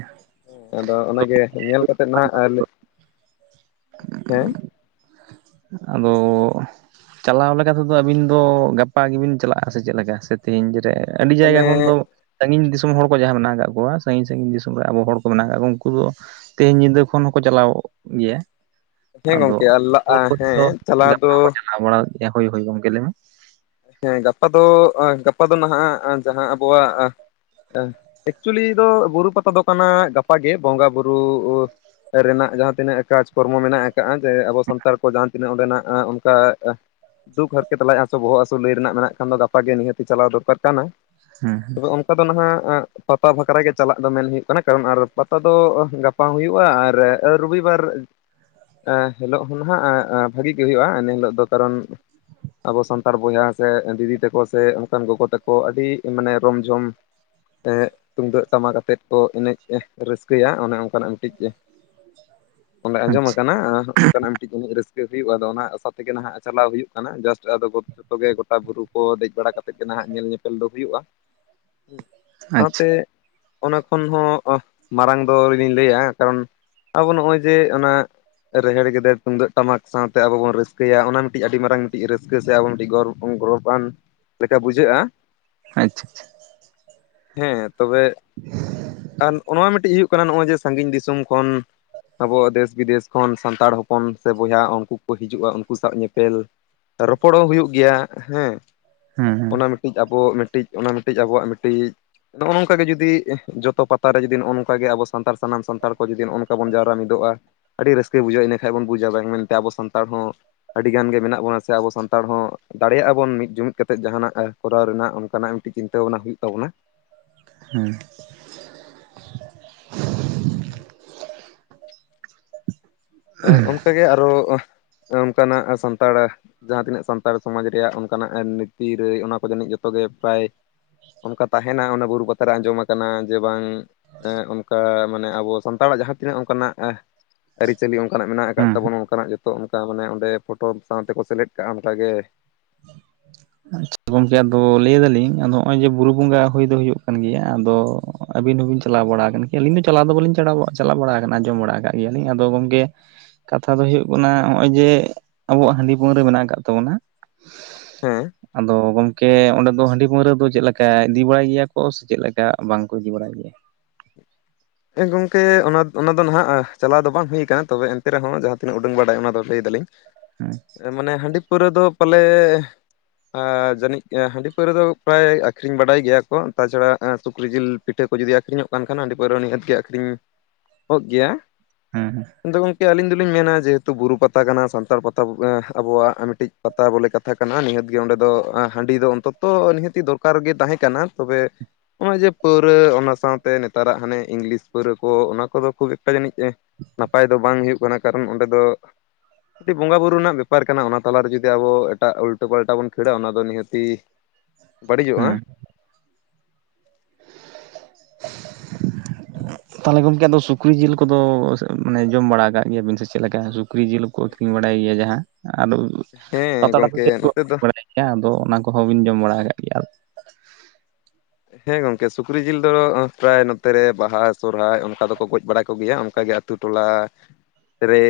[SPEAKER 1] ᱟᱫᱚ ᱚᱱᱟᱜᱮ ᱧᱮᱞ ᱠᱟᱛᱮᱜ ᱱᱟᱦᱟᱸᱜ, ᱦᱮᱸ
[SPEAKER 2] ᱟᱫᱚ ᱪᱟᱞᱟᱣ ᱞᱮᱠᱟ ᱛᱮᱫᱚ ᱟᱹᱵᱤᱱ ᱫᱚ ᱜᱟᱯᱟ ᱜᱮᱵᱤᱱ ᱪᱟᱞᱟᱜᱼᱟ ᱥᱮ ᱪᱮᱫ ᱞᱮᱠᱟ ᱥᱮ? ᱛᱮᱦᱮᱧ ᱨᱮ ᱟᱹᱰᱤ
[SPEAKER 1] ᱢᱟᱱᱮ
[SPEAKER 2] ᱡᱟᱭᱜᱟ ᱠᱷᱚᱱ ᱫᱚ ᱥᱟᱺᱜᱤᱧ ᱫᱤᱥᱚᱢ ᱦᱚᱲ ᱠᱚ ᱡᱟᱦᱟᱸᱭ ᱢᱮᱱᱟᱜ ᱟᱠᱟᱫ ᱠᱚᱣᱟ, ᱥᱟᱺᱜᱤᱧ ᱥᱟᱺᱜᱤᱧ ᱫᱤᱥᱚᱢ ᱨᱮ ᱟᱵᱚ ᱦᱚᱲ ᱠᱚ ᱢᱮᱱᱟᱜ ᱟᱠᱟᱫ ᱠᱚᱣᱟ ᱩᱱᱠᱩ ᱫᱚ ᱛᱮᱦᱮᱧ ᱧᱤᱫᱟᱹ ᱠᱷᱚᱱ ᱦᱚᱸᱠᱚ ᱪᱟᱞᱟᱣ ᱜᱮᱭᱟ᱾
[SPEAKER 1] ᱦᱮᱸ ᱜᱚᱝᱠᱮ
[SPEAKER 2] ᱟᱫᱚ
[SPEAKER 1] [unintelligible] ᱞᱟᱜ ᱦᱮᱸ
[SPEAKER 2] [unintelligible]
[SPEAKER 1] ᱪᱟᱞᱟᱣ ᱫᱚ
[SPEAKER 2] ᱪᱟᱞᱟᱣ ᱵᱟᱲᱟ ᱦᱩᱭ ᱦᱩᱭ ᱜᱚᱝᱠᱮ ᱞᱟ. ᱭ ᱢᱮ᱾
[SPEAKER 1] ᱦᱮᱸ ᱜᱟᱯᱟ ᱫᱚ ᱜᱟᱯᱟ ᱫᱚ ᱱᱟᱦᱟᱸᱜ ᱡᱟᱦᱟᱸ ᱟᱵᱚᱣᱟᱜ ᱮᱠᱪᱩᱞᱤ ᱫᱚ ᱵᱩᱨᱩ ᱯᱟᱛᱟ ᱫᱚ ᱠᱟᱱᱟ ᱜᱟᱯᱟ ᱜᱮ ᱵᱚᱸᱜᱟ ᱵᱩᱨᱩ ᱨᱮᱱᱟᱜ ᱡᱟᱦᱟᱸ ᱛᱤᱱᱟᱹᱜ ᱠᱟᱡᱽ ᱠᱚᱨᱢᱚ ᱢᱮᱱᱟᱜ ᱟᱠᱟᱫᱟ᱾ ᱠᱟᱜᱼᱟ ᱡᱮ ᱟᱵᱚ ᱥᱟᱱᱛᱟᱲ ᱠᱚ ᱡᱟᱦᱟᱸ ᱛᱤᱱᱟᱹᱜ ᱚᱸᱰᱮᱱᱟᱜ ᱚᱱᱠᱟ ᱫᱩᱠ ᱦᱟᱨᱠᱮᱛ ᱞᱟᱡ ᱦᱟᱥᱩ ᱵᱚᱦᱚᱜ ᱦᱟᱥᱩ ᱞᱟᱹᱭ ᱨᱮᱱᱟᱜ ᱢᱮᱱᱟᱜ ᱠᱷᱟᱱ ᱫᱚ ᱜᱟᱯᱟ ᱜᱮ ᱱᱤᱦᱟᱹᱛᱤ ᱪᱟᱞᱟᱣ ᱫᱚᱨᱠᱟᱨ ᱠᱟᱱᱟ,
[SPEAKER 2] ᱦᱮᱸ ᱦᱮᱸ
[SPEAKER 1] ᱛᱚᱵᱮ ᱯᱟᱛᱟ ᱫᱚ ᱱᱟᱦᱟᱸᱜ ᱯᱟᱛᱟ ᱵᱟᱠᱷᱨᱟ ᱜᱮ ᱪᱟᱞᱟᱜ ᱫᱚ ᱢᱮᱱ ᱦᱩᱭᱩᱜ ᱠᱟᱱᱟ, ᱠᱟᱨᱚᱱ ᱟᱨ ᱯᱟᱛᱟ ᱫᱚ ᱜᱟᱯᱟ [unintelligible] ᱦᱩᱭᱩᱜᱼᱟ ᱟᱨ ᱨᱚᱵᱤ ᱵᱟᱨ ᱮᱸ ᱦᱤᱞᱳᱜ ᱦᱚᱸ ᱱᱷᱟᱜ ᱵᱷᱟᱹᱜᱤ ᱜᱮ ᱦᱩᱭᱩᱜ-ᱟ, ᱮᱱᱮ ᱦᱤᱞᱳᱜ ᱫᱚ ᱠᱟᱨᱚᱱ ᱟᱵᱚ ᱥᱟᱱᱛᱟᱲᱼᱼ ᱵᱚᱭᱦᱟ ᱥᱮ ᱫᱤᱫᱤ ᱛᱟᱠᱚ ᱥᱮ ᱚᱱᱠᱟᱱ ᱜᱚᱜᱚ ᱛᱟᱠᱚ ᱟᱹᱰᱤ ᱢᱟᱱᱮ ᱨᱚᱢ-ᱡᱷᱚᱢᱼᱼ ᱮᱸᱜ ᱛᱩᱢᱫᱟᱹᱜ ᱴᱟᱢᱟᱠ ᱟᱛᱮᱫ ᱠᱚ ᱮᱱᱮᱡ ᱨᱟᱹᱥᱠᱟᱹᱭᱟ ᱚᱱᱮ ᱚᱱᱠᱟᱱᱟᱜᱼᱼ ᱠᱟᱹᱴᱤᱡ ᱮ ᱚᱸᱰᱮ ᱟᱸᱡᱚᱢ
[SPEAKER 2] ᱟᱪᱪᱷᱟ
[SPEAKER 1] ᱟᱠᱟᱱᱟ [unintelligible] ᱠᱟᱹᱴᱤᱡ ᱩᱱᱟ ᱨᱟᱹᱥᱠᱟᱹ ᱦᱩᱭᱩᱜ-ᱟ ᱟᱫᱚ ᱚᱱᱟ ᱟᱥᱟ ᱛᱮᱜᱮ ᱱᱷᱟᱸᱜ ᱪᱟᱞᱟᱣ ᱦᱩᱭᱩᱜ ᱠᱟᱱᱟ ᱡᱟᱥᱴ ᱟᱫᱚᱼᱼ ᱛᱚᱵᱮ ᱜᱚᱴᱟ ᱵᱩᱨᱩ ᱠᱚ ᱫᱮᱡ ᱵᱟᱲᱟ ᱠᱟᱛᱮᱜ ᱜᱮ ᱱᱟᱦᱟᱸᱜ ᱧᱮᱞ-ᱧᱮᱯᱮᱞ ᱫᱚ ᱦᱩᱭᱩᱜ-ᱟ᱾ ᱦᱩᱸ
[SPEAKER 2] ᱟᱪᱪᱷᱟ
[SPEAKER 1] ᱥᱟᱸᱣᱛᱮᱼᱼ ᱚᱱᱟ ᱠᱷᱚᱱ ᱦᱚᱸ ᱢᱟᱨᱟᱝ ᱫᱚ ᱟᱹᱣᱲᱤ ᱞᱤᱧ ᱞᱟᱹᱭᱟ ᱠᱟᱨᱚᱱ ᱟᱵᱚ ᱱᱚᱜ-ᱚᱭ ᱡᱮ ᱚᱱᱟᱼᱼ ᱨᱮᱦᱮᱲ ᱜᱮᱫᱮᱲ ᱛᱩᱢᱫᱟᱹᱜ ᱴᱟᱢᱟᱠ ᱥᱟᱸᱣᱛᱮ ᱟᱵᱚ ᱵᱚᱱ ᱨᱟᱹᱥᱠᱟᱹᱭᱟ ᱚᱱᱟ ᱢᱤᱫᱴᱤᱡ ᱟᱹᱰᱤ ᱢᱟᱨᱟᱝ ᱢᱤᱫᱴᱤᱡ ᱨᱟᱹᱥᱠᱟᱹ ᱥᱮ ᱟᱵᱚᱼᱼ ᱟᱹᱰᱤ ᱜᱚᱨᱚᱵᱽ, ᱜᱚᱨᱚᱵᱟᱱ ᱞᱮᱠᱟ ᱵᱩᱡᱷᱟᱹᱜ-ᱟ,
[SPEAKER 2] ᱟᱪᱪᱟ-ᱪᱷᱟ
[SPEAKER 1] ᱦᱮᱸ ᱛᱚᱵᱮ ᱟᱨ ᱚᱱᱟ ᱢᱤᱫᱴᱤᱡ ᱦᱤᱭᱩᱜᱼᱼ ᱠᱟᱱᱟ ᱱᱚᱜ-ᱚᱭ ᱡᱮ ᱥᱟᱺᱜᱤᱧ ᱫᱤᱥᱚᱢ ᱠᱷᱚᱱ ᱟᱵᱚ ᱫᱮᱥ-ᱵᱤᱫᱮᱥ ᱠᱷᱚᱱ ᱥᱟᱱᱛᱟᱲ ᱦᱚᱯᱼᱼ ᱚᱯᱚᱱ ᱥᱮ ᱵᱚᱭᱦᱟ ᱩᱱᱠᱩ ᱠᱚ ᱦᱤᱡᱩᱜ-ᱟ ᱩᱱᱠᱩ ᱥᱟᱣ ᱧᱮᱯᱮᱞ ᱨᱚᱯᱚᱲᱚᱜ ᱦᱩᱭᱩᱜᱼᱼ ᱜᱮᱭᱟ ᱦᱮᱸ
[SPEAKER 2] ᱦᱮᱸ ᱦᱮᱸ
[SPEAKER 1] ᱚᱱᱟ ᱢᱤᱫᱴᱤᱡ ᱟᱵᱚ ᱢᱤᱫᱴᱤᱡ ᱚᱱᱟ ᱢᱤᱫᱴᱤᱡ ᱟᱵᱚᱣᱟᱜ ᱢᱤᱴᱤᱡᱼᱼ ᱱᱚᱜ-ᱚ ᱱᱚᱝᱠᱟ ᱜᱮ ᱡᱩᱫᱤ ᱮᱸ ᱡᱚᱛᱚ ᱯᱟᱛᱟ ᱨᱮ ᱡᱩᱫᱤ ᱱᱚᱜ-ᱚ ᱱᱚᱝᱠᱟ ᱜᱮ ᱟᱵᱚ ᱥᱟᱱᱟᱢ ᱥᱟᱱᱛᱟᱲ ᱠᱚ ᱡᱩᱫᱤ ᱱᱚᱜ-ᱚ ᱱᱚᱝᱠᱟ ᱵᱚᱱ ᱡᱟᱣᱨᱟ ᱢᱤᱫᱚᱜ-ᱟᱼᱼ ᱟᱹᱰᱤ ᱨᱟᱹᱥᱠᱟᱹ ᱵᱩᱡᱷᱟᱹᱜ-ᱟ ᱤᱱᱟᱹ ᱠᱷᱟᱡ ᱵᱚᱱ ᱵᱩᱡᱽ-ᱟ ᱵᱟᱝ ᱢᱮᱱᱛᱮ ᱟᱵᱚ ᱥᱟᱱᱛᱟᱲ ᱦᱚᱸᱼᱼ ᱟᱹᱰᱤᱜᱟᱱ ᱜᱮ ᱢᱮᱱᱟᱜ ᱵᱚᱱᱟ ᱥᱮ ᱟᱵᱚ ᱥᱟᱱᱛᱟᱲ ᱦᱚᱸᱼᱼ ᱫᱟᱲᱮᱭᱟᱜ-ᱟ ᱵᱚᱱ ᱢᱤᱫ ᱡᱩᱢᱤᱫᱽ ᱠᱟᱛᱮᱜ ᱡᱟᱦᱟᱱᱟᱜ ᱠᱚᱨᱟᱣ ᱨᱮᱱᱟᱜ ᱚᱱᱠᱟᱱᱟᱜ ᱢᱤᱫᱴᱤᱡ ᱪᱤᱱᱛᱟᱹ ᱵᱷᱟᱵᱱᱟ ᱦᱤᱭᱩᱜ ᱛᱟᱵᱚᱱᱟ᱾
[SPEAKER 2] ᱦᱩᱸ
[SPEAKER 1] [inaudible] ᱮᱸ ᱚᱱᱠᱟᱜᱮ ᱟᱨᱚ ᱚᱱᱠᱟᱱᱟᱜ ᱥᱟᱱᱛᱟᱲᱼᱼ ᱡᱟᱦᱟ ᱛᱤᱱᱟᱹᱜ ᱥᱟᱱᱛᱟᱲ ᱥᱚᱢᱟᱡᱽ ᱨᱮᱭᱟᱜ ᱚᱱᱠᱟᱱᱟᱜ ᱱᱤᱛᱤ ᱨᱮᱹᱭ ᱚᱱᱟ ᱠᱚ ᱡᱟᱹᱱᱤᱡ ᱡᱚᱛᱚᱜ ᱜᱮ ᱯᱮᱨᱟᱭᱼᱼ ᱚᱱᱠᱟ ᱛᱟᱦᱮᱸᱱᱟ ᱚᱱᱟ ᱵᱩᱨᱩ ᱯᱟᱛᱟ ᱨᱮ ᱟᱸᱡᱚᱢ ᱟᱠᱟᱱᱟ ᱡᱮ ᱵᱟᱸᱝᱼᱼ ᱮᱸ ᱚᱱᱠᱟ ᱢᱟᱱᱮ ᱟᱵᱚ ᱥᱟᱱᱛᱟᱲᱟᱜ ᱡᱟᱦᱟᱸ ᱛᱤᱱᱟᱹᱜ ᱚᱱᱠᱟᱱᱟᱜᱼᱼ ᱪᱟᱹᱞᱤ ᱚᱱᱠᱟᱱᱟᱜ ᱢᱮᱱᱟᱜ ᱟᱠᱟᱫ
[SPEAKER 2] ᱦᱮᱸ
[SPEAKER 1] ᱛᱟᱵᱚᱱ
[SPEAKER 2] ᱦᱮᱸ
[SPEAKER 1] ᱚᱱᱠᱟᱱᱟᱜ ᱡᱚᱛᱚ ᱚᱱᱠᱟ ᱢᱟᱱᱮ ᱚᱸᱰᱮ ᱯᱚᱴᱚᱢ ᱥᱟᱸᱣᱛᱮᱠᱚ ᱥᱮᱞᱮᱫ ᱠᱟᱜ-ᱟ ᱚᱱᱠᱟᱜᱮᱼᱼ
[SPEAKER 2] ᱟᱪᱪᱷᱟ ᱜᱚᱝᱠᱮ ᱟᱫᱚ ᱞᱟᱹᱭ ᱫᱟᱞᱤᱧ ᱟᱫᱚ ᱱᱚᱜ-ᱚᱭ ᱡᱮ ᱵᱩᱨᱩ ᱵᱚᱸᱜᱟ ᱦᱩᱭ ᱫᱚ ᱦᱩᱭᱩᱜ ᱠᱟᱱ ᱜᱮᱭᱟ ᱟᱫᱚᱼᱼ ᱟᱹᱵᱤᱱ ᱦᱚᱸᱵᱤᱱ ᱪᱟᱞᱟᱣ ᱵᱟᱲᱟ ᱟᱠᱟᱱ ᱜᱮᱭᱟ ᱟᱹᱞᱤᱧᱫᱚ ᱪᱟᱞᱟᱣ ᱫᱚ ᱵᱟᱞᱤᱧ ᱪᱟᱞᱟᱣ ᱵᱟᱲᱟ ᱟᱠᱟᱱᱟ ᱟᱸᱡᱚᱢ ᱵᱟᱲᱟ ᱠᱟᱫ ᱜᱮᱭᱟᱞᱤᱧ ᱟᱫᱚ ᱜᱚᱢᱠᱮᱼᱼ ᱠᱟᱛᱷᱟ ᱫᱚ ᱦᱳᱭᱜ ᱠᱟᱱᱟ ᱦᱚᱸᱜ-ᱚᱭ ᱡᱮ ᱟᱵᱚᱣᱟᱜ ᱦᱟᱺᱰᱤ ᱯᱟᱹᱣᱨᱟᱹ ᱢᱮᱱᱟᱜ ᱟᱠᱟᱜ ᱛᱟᱵᱚᱱᱟᱼᱼ
[SPEAKER 1] ᱦᱮᱸ
[SPEAKER 2] ᱟᱫᱚ ᱜᱚᱢᱠᱮ ᱚᱸᱰᱮ ᱫᱚ ᱦᱟᱺᱰᱤ ᱯᱟᱹᱣᱨᱟᱹ ᱫᱚ ᱪᱮᱫ ᱞᱮᱠᱟ ᱤᱫᱤ ᱵᱟᱲᱟᱭ ᱜᱮᱭᱟ ᱠᱚ ᱥᱮ ᱪᱮᱫ ᱞᱮᱠᱟ ᱵᱟᱝ ᱠᱚ ᱤᱫᱤ ᱵᱟᱲᱟᱭ ᱜᱮᱭᱟ?
[SPEAKER 1] ᱦᱮᱸ ᱜᱚᱝᱠᱮ ᱚᱱᱟ ᱚᱱᱟᱫᱚ ᱱᱷᱟᱜ ᱪᱟᱞᱟᱣ ᱫᱚ ᱵᱟᱝ ᱦᱩᱭ ᱠᱟᱱᱟ ᱛᱚᱵᱮ ᱮᱱᱛᱮ ᱨᱮᱦᱚᱸ ᱡᱟᱦᱟ ᱛᱤᱱᱟᱹᱜ ᱩᱰᱟᱹᱝ ᱵᱟᱲᱟᱭ ᱚᱱᱟ ᱫᱚ ᱞᱟᱹᱭ ᱫᱟᱞᱤᱧ᱾
[SPEAKER 2] ᱦᱩᱸ
[SPEAKER 1] ᱮᱸ ᱢᱟᱱᱮ ᱦᱟᱺᱰᱤ ᱯᱟᱹᱣᱨᱟᱹ ᱫᱚ ᱯᱟᱞᱮᱼᱼ ᱟᱸ ᱡᱟᱹᱱᱤᱡ ᱦᱟᱺᱰᱤ ᱯᱟᱹᱣᱨᱟᱹ ᱫᱚ ᱯᱨᱟᱭ ᱟᱠᱷᱨᱤᱧ ᱵᱟᱰᱟᱭ ᱜᱮᱭᱟ ᱠᱚ ᱛᱟᱪᱷᱟᱲᱟ ᱥᱩᱠᱨᱤ ᱡᱤᱞᱼᱼ ᱯᱤᱴᱷᱟᱹ ᱠᱚ ᱡᱩᱫᱤ ᱟᱹᱠᱷᱨᱤᱧᱚᱜ ᱠᱟᱱ ᱠᱷᱟᱱ ᱦᱟᱺᱰᱤ ᱯᱟᱹᱣᱨᱟᱹ ᱱᱤᱦᱟᱹᱛ ᱜᱮ ᱟᱹᱠᱷᱨᱤᱧ-ᱚᱜ ᱜᱮᱭᱟ᱾
[SPEAKER 2] ᱦᱩᱸ-ᱦᱩᱸ
[SPEAKER 1] ᱟᱫᱚ ᱜᱚᱝᱠᱮ ᱟᱹᱞᱤᱧ ᱫᱚᱞᱤᱧ ᱢᱮᱱᱟ ᱡᱮᱦᱮᱛᱩ ᱵᱩᱨᱩ ᱯᱟᱛᱟ ᱠᱟᱱᱟ ᱥᱟᱱᱛᱟᱲ ᱯᱟᱛᱟ ᱮᱸ ᱟᱵᱚᱣᱟᱜ ᱢᱤᱴᱤᱡᱼᱼ ᱯᱟᱛᱟ ᱵᱚᱞᱮ ᱠᱟᱛᱷᱟ ᱠᱟᱱᱟ ᱱᱤᱦᱟᱹᱛ ᱜᱮ ᱚᱸᱰᱮ ᱫᱚ ᱦᱟᱺᱰᱤ ᱫᱚ ᱚᱱᱛᱚᱛᱚ ᱱᱤᱦᱟᱹᱛᱤ ᱫᱚᱨᱠᱟᱨ ᱜᱮ ᱛᱟᱦᱮᱸ ᱠᱟᱱᱟ, ᱛᱚᱵᱮᱼᱼ ᱱᱚᱜ-ᱚᱭ ᱡᱮ ᱯᱟᱹᱣᱨᱟᱹ ᱚᱱᱟ ᱥᱟᱸᱣᱛᱮ ᱱᱮᱛᱟᱨᱟᱜ ᱦᱟᱱᱮ ᱤᱝᱞᱤᱥᱼᱼ ᱯᱟᱹᱣᱨᱟᱹ ᱠᱚ ᱚᱱᱟ ᱠᱚᱫᱚ ᱠᱷᱩᱵᱽ ᱮᱠᱴᱟ ᱡᱟᱹᱱᱤᱡ ᱱᱟᱯᱟᱭ ᱫᱚ ᱵᱟᱝ ᱦᱩᱭᱩᱜ ᱠᱟᱱᱟ ᱠᱟᱨᱚᱱ ᱚᱸᱰᱮ ᱫᱚᱼᱼ ᱠᱟᱹᱴᱤᱡ ᱵᱚᱸᱜᱟ ᱵᱩᱨᱩ ᱨᱮᱱᱟᱜ ᱵᱮᱯᱟᱨ ᱠᱟᱱᱟ ᱚᱱᱟ ᱛᱟᱞᱟᱨᱮ ᱡᱩᱫᱤ ᱟᱵᱚ ᱮᱴᱟᱜ ᱩᱞᱴᱟᱹ ᱯᱟᱞᱴᱟ ᱵᱚᱱ ᱠᱷᱟᱹᱲᱟ ᱚᱱᱟ ᱫᱚ ᱱᱤᱦᱟᱹᱛᱤᱼᱼ
[SPEAKER 2] [inaudible] ᱦᱮᱸ
[SPEAKER 1] ᱵᱟᱹᱲᱤᱡᱚᱜ-ᱟ
[SPEAKER 2] [inaudible] ᱛᱟᱦᱚᱞᱮ ᱜᱚᱢᱠᱮ ᱟᱫᱚ ᱥᱩᱠᱨᱤ ᱡᱤᱞ ᱠᱚᱫᱚ ᱢᱟᱱᱮ ᱡᱚᱢ ᱵᱟᱲᱟ ᱟᱠᱟᱜ ᱜᱮᱭᱟ ᱵᱤᱱ ᱥᱮ ᱪᱮᱫ ᱞᱮᱠᱟ? ᱥᱩᱠᱨᱤ ᱡᱤᱞ ᱠᱚ ᱟᱹᱠᱷᱨᱤᱧ ᱵᱟᱲᱟᱭ ᱜᱮᱭᱟ ᱡᱟᱦᱟᱸ, ᱟᱫᱚ
[SPEAKER 1] ᱦᱮᱸ
[SPEAKER 2] ᱯᱟᱛᱲᱟ ᱠᱚ
[SPEAKER 1] ᱜᱚᱝᱠᱮ ᱱᱚᱛᱮ ᱫᱚ
[SPEAKER 2] ᱟᱹᱠᱷᱨᱤᱧ ᱵᱟᱲᱟᱭᱟ ᱜᱮᱭᱟ᱾ ᱟᱫᱚ ᱚᱱᱟ ᱠᱚᱦᱚᱸ ᱵᱤᱱ ᱡᱚᱢ ᱵᱟᱲᱟ ᱟᱠᱟᱜ ᱜᱮᱭᱟ ᱾
[SPEAKER 1] ᱦᱮᱸ ᱜᱚᱝᱠᱮ ᱥᱩᱠᱨᱤ ᱡᱤᱞ ᱫᱚ ᱯᱨᱟᱭ ᱱᱚᱛᱮ ᱨᱮ ᱵᱟᱦᱟ ᱥᱚᱨᱚᱦᱟᱭ ᱚᱱᱠᱟ ᱫᱚᱠᱚ ᱜᱚᱡ ᱵᱟᱲᱟ ᱠᱚᱜᱮᱭᱟ ᱚᱱᱠᱟ ᱜᱮ ᱟᱛᱳ ᱴᱚᱞᱟ ᱨᱮ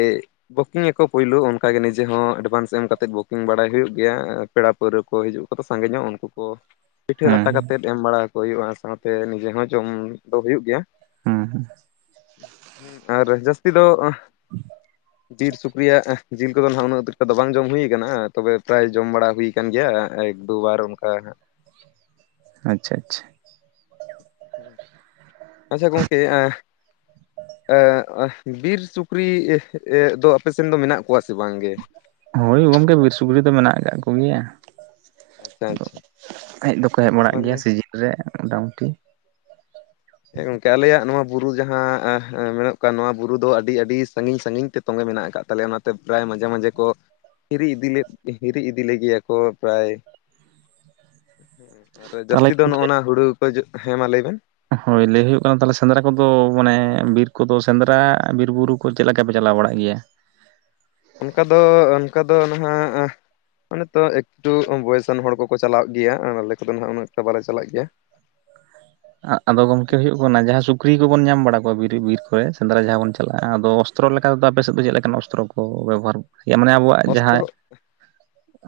[SPEAKER 1] ᱵᱩᱠᱤᱝ ᱟᱠᱚ ᱯᱳᱭᱞᱳ᱾ ᱚᱱᱠᱟ ᱜᱮ ᱱᱤᱡᱮ ᱦᱚᱸ ᱮᱵᱷᱟᱱᱥ ᱮᱢ ᱠᱟᱛᱮᱫ ᱵᱩᱠᱤᱝ ᱵᱟᱲᱟᱭ ᱦᱩᱭᱩᱜ ᱜᱮᱭᱟ ᱾ ᱯᱮᱲᱟ ᱯᱟᱹᱣᱨᱟᱹ ᱠᱚ ᱦᱤᱡᱩᱜ ᱟᱠᱚ ᱛ ᱥᱟᱸᱜᱮ ᱧᱚᱜ ᱩᱱᱠᱩ ᱠᱚ ᱾
[SPEAKER 2] [inaudible]
[SPEAKER 1] ᱯᱤᱴᱷᱟᱹ ᱞᱟᱴᱟ ᱠᱟᱛᱮᱜ ᱮᱢ ᱵᱟᱲᱟ ᱠᱚ ᱦᱩᱭᱩᱜᱼᱟ, ᱥᱟᱶᱛᱮ ᱱᱤᱡᱮ ᱦᱚᱸ ᱡᱚᱢ ᱫᱚ ᱦᱩᱭᱩᱜ ᱜᱮᱭᱟ ᱾
[SPEAKER 2] ᱦᱩᱸ ᱦᱮᱸ ᱾
[SPEAKER 1] ᱦᱮᱸ ᱟᱨ ᱡᱟᱹᱥᱛᱤ ᱫᱚ
[SPEAKER 2] [inaudible]
[SPEAKER 1] ᱵᱤᱨ ᱥᱩᱠᱨᱤᱭᱟᱜ ᱡᱤᱞ ᱠᱚᱫᱚ ᱱᱟᱦᱟᱜ ᱩᱱᱟᱹᱜ ᱩᱛᱤᱹᱨᱤᱛᱚ ᱫᱚ ᱵᱟᱝ ᱡᱚᱢ ᱦᱩᱭ ᱟᱠᱟᱱᱟ᱾ ᱛᱚᱵᱮ ᱯᱨᱟᱭ ᱡᱚᱢ ᱵᱟᱲᱟ ᱦᱩᱭ ᱠᱟᱱ ᱜᱮᱭᱟ ᱮᱠ ᱫᱩᱵᱟᱨ ᱚᱱᱠᱟ ᱦᱟᱸᱜ ᱾
[SPEAKER 2] ᱟᱪᱪᱷᱟ ᱟᱪᱪᱷᱟ ᱾
[SPEAKER 1] [inaudible] ᱟᱪᱪᱷᱟ ᱜᱚᱝᱠᱮ ᱵᱤᱨ ᱥᱩᱠᱨᱤ ᱫᱚ ᱟᱯᱮ ᱥᱮᱱ ᱫᱚ ᱢᱮᱱᱟᱜ ᱠᱚᱣᱟ ᱥᱮ ᱵᱟᱝ ᱜᱮ?
[SPEAKER 2] ᱦᱳᱭ ᱜᱚᱝᱠᱮ ᱵᱤᱨ ᱥᱩᱠᱨᱤ ᱫᱚ ᱢᱮᱱᱟᱜ ᱟᱠᱟᱜ ᱠᱚᱜᱮᱭᱟ ᱾
[SPEAKER 1] ᱟᱪᱪᱷᱟ
[SPEAKER 2] ᱟᱫᱚ
[SPEAKER 1] ᱟᱪᱪᱷᱟ
[SPEAKER 2] ᱦᱮᱡ ᱫᱚᱠᱚ ᱦᱮᱡ ᱵᱟᱲᱟᱜ
[SPEAKER 1] ᱢᱟᱱᱮ
[SPEAKER 2] ᱜᱮᱭᱟ ᱥᱤᱡᱤᱱ ᱨᱮ ᱢᱚᱴᱟᱢᱩᱴᱤ ᱾
[SPEAKER 1] ᱦᱮᱸ ᱜᱚᱝᱠᱮ ᱟᱞᱮᱭᱟᱜ ᱱᱚᱣᱟ ᱵᱩᱨᱩ ᱡᱟᱦᱟᱸ ᱢᱮᱱᱚᱜ ᱠᱟᱱ ᱱᱚᱣᱟ ᱵᱩᱨᱩ ᱫᱚ ᱟᱹᱰᱤ, ᱟᱹᱰᱤ ᱥᱟᱺᱜᱤᱧ ᱥᱟᱺᱜᱤᱧ ᱛᱮ ᱛᱚᱜᱮ ᱢᱮᱱᱟᱜ ᱟᱠᱟᱫ ᱛᱟᱞᱮᱭᱟ ᱚᱱᱟᱛᱮ ᱯᱨᱟᱭ ᱢᱟᱡᱷᱮ ᱢᱟᱡᱷᱮ ᱠᱚ ᱦᱤᱨᱤ ᱤᱫᱤᱞᱮᱜ ᱦᱤᱨᱤ ᱤᱫᱤᱞ ᱞᱮᱜᱮᱭᱟ ᱠᱚ ᱯᱨᱟᱭ ᱟᱨ
[SPEAKER 2] ᱛᱟᱦᱚᱞᱮ
[SPEAKER 1] ᱡᱟᱹᱥᱛᱤ ᱫᱚ
[SPEAKER 2] ᱜᱚᱢᱠᱮ
[SPEAKER 1] ᱱᱚᱜᱼᱚ ᱱᱟ ᱦᱩᱲᱩ ᱜᱮ ᱦᱮᱸ ᱢᱟ ᱞᱟᱹᱭ ᱵᱮᱱ
[SPEAKER 2] ᱦᱳᱭ ᱞᱟᱹᱭ ᱦᱩᱭᱩᱜ ᱠᱟᱱᱟ ᱛᱟᱦᱚᱞᱮ ᱥᱮᱸᱫᱽᱨᱟ ᱠᱚᱫᱚ ᱢᱟᱱᱮ ᱵᱤᱨ ᱠᱚᱫᱚ ᱥᱮᱸᱫᱽᱨᱟ ᱵᱤᱨ ᱵᱩᱨᱩ ᱠᱚ ᱪᱮᱫ ᱞᱮᱠᱟ ᱯᱮ ᱪᱟᱞᱟᱣ ᱵᱟᱲᱟᱜ ᱜᱮᱭᱟ ᱾
[SPEAKER 1] ᱚᱱᱠᱟ ᱫᱚ ᱚᱱᱠᱟ ᱫᱚ ᱱᱟᱦᱟᱜ ᱚᱱᱮ ᱛᱚ ᱮᱠᱴᱩ ᱵᱚᱭᱮᱥᱟᱱ ᱦᱚᱲ ᱠᱚᱠᱚ ᱪᱟᱞᱟᱜ ᱜᱮᱭᱟ ᱾ ᱟᱞᱮ ᱠᱚᱫᱚ ᱩᱱᱟᱹ ᱮᱠᱴᱟ ᱵᱟᱞᱮ ᱪᱟᱞᱟᱜ ᱜᱮᱭᱟ ᱾
[SPEAKER 2] ᱟᱫᱚ ᱜᱚᱝᱠᱮ ᱦᱩᱭᱩᱜ ᱠᱟᱱᱟ ᱡᱟᱦᱟᱸ ᱥᱩᱠᱨᱤ ᱠᱚᱵᱚᱱ ᱧᱟᱢ ᱵᱟᱲᱟ ᱠᱚᱣᱟ ᱵᱤᱨ, ᱵᱤᱨ ᱠᱚᱨᱮ ᱥᱮᱸᱫᱽᱨᱟ ᱡᱟᱦᱟᱸ ᱵᱚᱱ ᱪᱟᱞᱟᱜ-ᱟ ᱟᱫᱚ ᱚᱥᱛᱨᱚ ᱞᱮᱠᱟ ᱛᱮᱫᱚ ᱟᱯᱮ ᱥᱮᱫ ᱫᱚ ᱪᱮᱫ ᱞᱮᱠᱟᱱ ᱚᱥᱛᱨᱚ ᱠᱚ ᱵᱮᱵᱚᱦᱟᱨ ᱢᱟᱱᱮ ᱟᱵᱚᱣᱟᱜ
[SPEAKER 1] ᱚᱥᱛᱨᱚ
[SPEAKER 2] ᱡᱟᱦᱟᱸ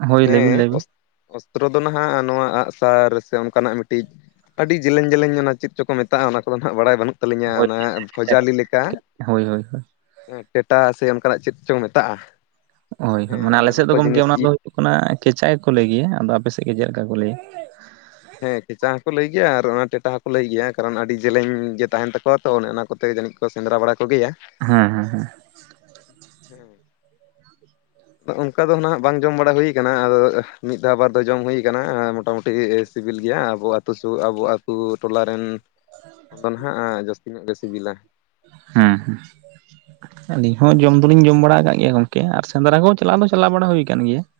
[SPEAKER 2] ᱦᱳᱭ ᱞᱟᱹᱭ ᱵᱤᱱ,
[SPEAKER 1] ᱦᱮᱸ
[SPEAKER 2] ᱞᱟᱹᱭ ᱵᱤᱱ
[SPEAKER 1] ᱚᱥ- ᱚᱥᱛᱨᱚ ᱫᱚ ᱱᱟᱦᱟᱜ ᱱᱚᱣᱟ ᱟᱜ-ᱥᱟᱨ ᱥᱮ ᱚᱱᱠᱟ ᱱᱟᱜ ᱢᱤᱫᱴᱤᱡ ᱟᱹᱰᱤ ᱡᱮᱞᱮᱧ ᱡᱮᱞᱮᱧ ᱚᱱᱟ ᱪᱮᱫ ᱪᱚᱠᱚ ᱢᱮᱛᱟᱜ-ᱟ᱾ ᱚᱱᱟ ᱠᱚᱫᱚ ᱱᱟᱦᱟᱜ ᱵᱟᱲᱟᱭ ᱵᱟᱹᱱᱩᱜ ᱛᱟᱞᱤᱧᱟ
[SPEAKER 2] ᱦᱳᱭ
[SPEAKER 1] ᱚᱱᱟ ᱵᱷᱚᱡᱟᱞᱤ ᱞᱮᱠᱟ
[SPEAKER 2] ᱦᱳᱭ ᱦᱳᱭ
[SPEAKER 1] ᱮᱸ ᱴᱮᱴᱟ ᱥᱮ ᱚᱱᱠᱟᱱᱟᱜ ᱪᱮᱫ ᱪᱚᱝ ᱢᱮᱛᱟᱜ-ᱟ ᱾
[SPEAKER 2] ᱦᱳᱭ ᱢᱟᱱᱮ ᱟᱞᱮ ᱥᱮᱫ ᱫᱚ ᱜᱚᱢᱠᱮ ᱚᱱᱟ
[SPEAKER 1] ᱤ
[SPEAKER 2] ᱫᱚ ᱦᱩᱭᱩᱜ ᱠᱟᱱᱟ ᱠᱷᱮᱪᱟ ᱜᱮᱠᱚ ᱞᱟᱹᱭ ᱜᱮᱭᱟ ᱾ ᱟᱫᱚ ᱟᱯᱮ ᱥᱮᱫ ᱜᱮ ᱪᱮᱫ ᱞᱮᱠᱟ ᱠᱚ ᱞᱟᱹᱭᱟ?
[SPEAKER 1] ᱦᱮᱸ ᱠᱷᱮᱪᱟ ᱦᱚᱸᱠᱚ ᱞᱟᱹᱭ ᱜᱮᱭᱟ ᱟᱨ ᱚᱱᱟ ᱴᱮᱴᱟ ᱦᱚᱸᱠᱚ ᱞᱟᱹᱭ ᱜᱮᱭᱟ᱾ ᱠᱟᱨᱚᱱ ᱟᱹᱰᱤ ᱡᱮᱞᱮᱧ ᱜᱮ ᱛᱟᱦᱮᱱ ᱛᱟᱠᱚᱣᱟ ᱛᱚ ᱚᱱᱮ ᱚᱱᱟ ᱠᱚᱛᱮ ᱡᱟᱹᱱᱤᱡ ᱠᱚ ᱥᱮᱸᱫᱽᱨᱟ ᱵᱟᱲᱟ ᱠᱚᱜᱮᱭᱟ ᱾
[SPEAKER 2] ᱦᱮᱸ ᱦᱮᱸ ᱦᱮᱸ ᱾
[SPEAKER 1] ᱦᱮᱸ ᱚᱱᱠᱟ ᱫᱚ ᱱᱟᱜ ᱵᱟᱝ ᱡᱚᱢ ᱵᱟᱲᱟ ᱦᱩᱭ ᱠᱟᱱᱟ ᱾ ᱟᱫᱚ ᱢᱤᱫ ᱫᱷᱟᱣ ᱵᱟᱨ ᱫᱷᱟᱣ ᱡᱚᱢ ᱦᱩᱭ ᱟᱠᱟᱱᱟ ᱢᱚᱴᱟᱢᱩᱴᱤ ᱥᱤᱵᱤᱞ ᱜᱮᱭᱟ᱾ ᱟᱵᱚ ᱟᱛᱩ ᱥᱚ ᱟᱵᱚ ᱟᱛᱩ ᱴᱚᱞᱟ ᱨᱮᱱ ᱟᱫᱚ ᱱᱟᱦᱟᱜ-ᱟ ᱡᱟᱹᱥᱛᱤ ᱧᱚᱜ ᱜᱮ ᱥᱤᱵᱤᱞᱟ ᱾
[SPEAKER 2] ᱦᱮᱸ ᱦᱮᱸ ᱾ ᱟᱹᱞᱤᱧ ᱦᱚᱸ ᱡᱚᱢ ᱫᱚᱞᱤᱧ ᱡᱚᱢ ᱵᱟᱲᱟ ᱟᱠᱟᱫ ᱜᱮᱭᱟ ᱜᱚᱝᱠᱮ, ᱟᱨ ᱥᱮᱸᱫᱽᱨᱟ ᱠᱚ ᱪᱟᱞᱟᱣ ᱫᱚ ᱪᱟᱞᱟᱣ ᱵᱟᱲᱟ ᱦᱩᱭ ᱟᱠᱟᱱ ᱜᱮᱭᱟ ᱾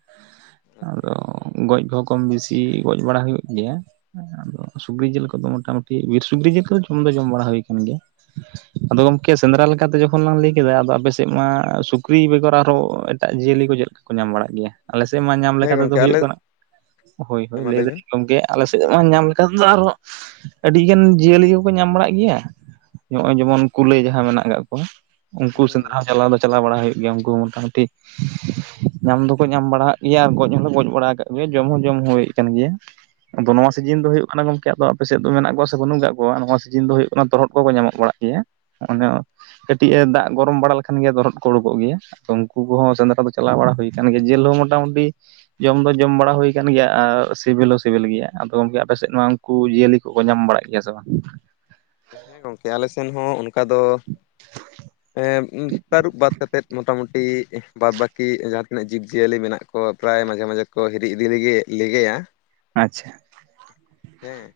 [SPEAKER 2] [inaudible]
[SPEAKER 1] ᱟᱪᱪᱷᱟ,
[SPEAKER 2] ᱜᱚᱡ ᱠᱚᱦᱚᱸ ᱠᱚᱢ ᱵᱮᱥᱤ ᱜᱚᱡ ᱵᱟᱲᱟ ᱦᱩᱭᱩᱜ ᱜᱮᱭᱟ, ᱟᱫᱚ ᱥᱩᱠᱨᱤ ᱡᱤᱞ ᱠᱚᱫᱚ ᱢᱳᱴᱟ ᱢᱩᱴᱤ ᱵᱤᱨ ᱥᱩᱠᱨᱤ ᱡᱤᱞ ᱠᱚ ᱡᱚᱢ ᱫᱚ ᱡᱚᱢ ᱵᱟᱲᱟ ᱦᱩᱭ ᱟᱠᱟᱱ ᱜᱮᱭᱟ᱾ ᱟᱫᱚ ᱜᱚᱢᱠᱮ ᱥᱮᱸᱫᱽᱨᱟ ᱞᱮᱠᱟᱛᱮ ᱡᱚᱠᱷᱚᱱ ᱞᱟᱝ ᱞᱟᱹᱭ ᱠᱮᱫᱟ, ᱟᱫᱚ ᱟᱯᱮᱥᱮᱫ ᱢᱟ ᱥᱩᱠᱨᱤ ᱵᱮᱜᱚᱨ ᱟᱨᱦᱚᱸ ᱮᱴᱟᱜ ᱡᱤᱭᱟᱹᱞᱤ ᱠᱚ ᱪᱮᱫ ᱞᱮᱠᱟ? ᱧᱟᱢ ᱵᱟᱲᱟᱜ ᱜᱮᱭᱟ, ᱟᱞᱮ ᱥᱮᱫ ᱢᱟ ᱧᱟᱢ
[SPEAKER 1] ᱦᱮᱸ
[SPEAKER 2] ᱞᱮᱠᱟ ᱛᱮᱫᱚ
[SPEAKER 1] ᱜᱚᱝᱠᱮ
[SPEAKER 2] ᱦᱩᱭᱩᱜ
[SPEAKER 1] ᱟᱞᱮ
[SPEAKER 2] ᱠᱟᱱᱟ ᱦᱳᱭ
[SPEAKER 1] ᱦᱮᱸ
[SPEAKER 2] ᱦᱳᱭ
[SPEAKER 1] ᱢᱟ
[SPEAKER 2] ᱞᱟᱹᱭ
[SPEAKER 1] ᱵᱮᱱ
[SPEAKER 2] ᱫᱟᱹᱞᱤᱧ ᱜᱚᱢᱠᱮ ᱟᱞᱮ ᱥᱮᱫ ᱢᱟ ᱧᱟᱢ ᱞᱮᱠᱷᱟᱱ ᱫᱚ ᱟᱨᱦᱚᱸ ᱟᱹᱰᱤ ᱜᱟᱱ ᱡᱤᱭᱟᱹᱞᱤ ᱠᱚᱠᱚ ᱧᱟᱢ ᱵᱟᱲᱟᱜ ᱜᱤᱭᱟ᱾ ᱱᱚᱜ ᱚᱭ ᱡᱮᱢᱚᱱ ᱠᱩᱞᱟᱹᱭ ᱡᱟᱦᱟᱸ ᱢᱮᱱᱟᱜ ᱠᱟᱜ ᱠᱚᱣᱟ ᱩᱱᱠᱩ ᱥᱮᱸᱫᱽᱨᱟ
[SPEAKER 1] ᱦᱮᱸ
[SPEAKER 2] ᱪᱟᱞᱟᱣ ᱫᱚ ᱪᱟᱞᱟᱣ ᱵᱟᱲᱟ ᱦᱩᱭᱩᱜ ᱜᱮᱭᱟ ᱩᱱᱠᱩ ᱢᱚᱴᱟ ᱢᱩᱴᱤ ᱧᱟᱢ ᱫᱚᱠᱚ ᱧᱟᱢ ᱵᱟᱲᱟᱜ ᱜᱮᱭᱟ ᱟᱨ ᱜᱚᱡ ᱦᱚᱸᱞᱮ ᱜᱚᱡ ᱵᱟᱲᱟ ᱠᱟᱜ ᱜᱮᱭᱟ ᱡᱚᱢ ᱦᱚᱸ ᱡᱚᱢ ᱦᱩᱭ ᱟᱠᱟᱱ ᱜᱮᱭᱟ᱾ ᱟᱫᱚ ᱱᱚᱣᱟ ᱥᱤᱡᱤᱱ ᱫᱚ ᱦᱩᱭᱩᱜ ᱠᱟᱱᱟ ᱜᱚᱝᱠᱮ ᱟᱫᱚ ᱟᱯᱮ ᱥᱮᱫ ᱫᱚ ᱢᱮᱱᱟᱜ ᱠᱚᱣᱟ ᱥᱮ ᱵᱟᱹᱱᱩᱜ ᱠᱟᱜ ᱠᱚᱣᱟ ᱱᱚᱣᱟ ᱥᱤᱡᱤᱱ ᱫᱚ ᱦᱩᱭᱩᱜ ᱠᱟᱱᱟ ᱛᱚᱨᱦᱚᱫ ᱠᱚᱠᱚ ᱧᱟᱢᱚᱜ ᱵᱟᱲᱟᱜ ᱜᱮᱭᱟ, ᱚᱱᱮ ᱠᱟᱹᱴᱤᱡ ᱮ ᱫᱟᱜ ᱜᱚᱨᱚᱢ ᱵᱟᱲᱟ ᱞᱮᱠᱷᱟᱱ ᱜᱮ ᱫᱚᱨᱦᱚᱫ ᱠᱚ ᱩᱰᱩᱠᱚᱜ ᱜᱮᱭᱟ᱾ ᱛᱚ ᱩᱱᱠᱩ ᱠᱚᱦᱚᱸ ᱥᱮᱸᱫᱽᱨᱟ ᱫᱚ ᱪᱟᱞᱟᱣ ᱵᱟᱲᱟ ᱦᱩᱭ ᱟᱠᱟᱱ ᱜᱮᱭᱟ ᱡᱮᱞ ᱦᱚᱸ ᱢᱚᱴᱟ ᱢᱩᱴᱤ ᱡᱚᱢ ᱫᱚ ᱡᱚᱢ ᱵᱟᱲᱟ ᱦᱩᱭ ᱟᱠᱟᱱ ᱜᱮᱭᱟ ᱟᱨ ᱥᱤᱵᱤᱞ ᱦᱚᱸ ᱥᱤᱵᱤᱞ ᱜᱮᱭᱟ, ᱟᱫᱚ ᱜᱚᱢᱠᱮ ᱟᱯᱮ ᱥᱮᱫ ᱢᱟ ᱩᱱᱠᱩ ᱡᱤᱭᱟᱹᱞᱤ ᱠᱚᱠᱚ ᱧᱟᱢ ᱵᱟᱲᱟᱜ ᱜᱮᱭᱟ ᱥᱮ ᱵᱟᱝ?
[SPEAKER 1] ᱦᱮᱸ ᱜᱚᱝᱠᱮ ᱟᱞᱮ ᱥᱮᱱ ᱦᱚᱸ ᱚᱱᱠᱟ ᱫᱚ ᱮᱫ ᱩᱸᱦ ᱛᱟᱹᱨᱩᱵ ᱵᱟᱫ ᱠᱟᱛᱮᱫ ᱢᱚᱴᱟᱢᱩᱴᱤ ᱵᱟᱫᱽ ᱵᱟᱹᱠᱤ ᱡᱟᱦᱟᱸ ᱛᱤᱱᱟᱹᱜ ᱡᱤᱵᱽ ᱡᱤᱭᱟᱹᱞᱤ ᱢᱮᱱᱟᱜ ᱠᱚᱣᱟ ᱯᱨᱟᱭ ᱢᱟᱡᱷᱮ ᱢᱟᱡᱷᱮ ᱠᱚ ᱦᱤᱨᱤ ᱤᱫᱤ ᱞᱮᱜᱮ ᱞᱮᱜᱮᱭᱟ ᱾
[SPEAKER 2] ᱟᱪᱪᱷᱟ,
[SPEAKER 1] ᱦᱮᱸ,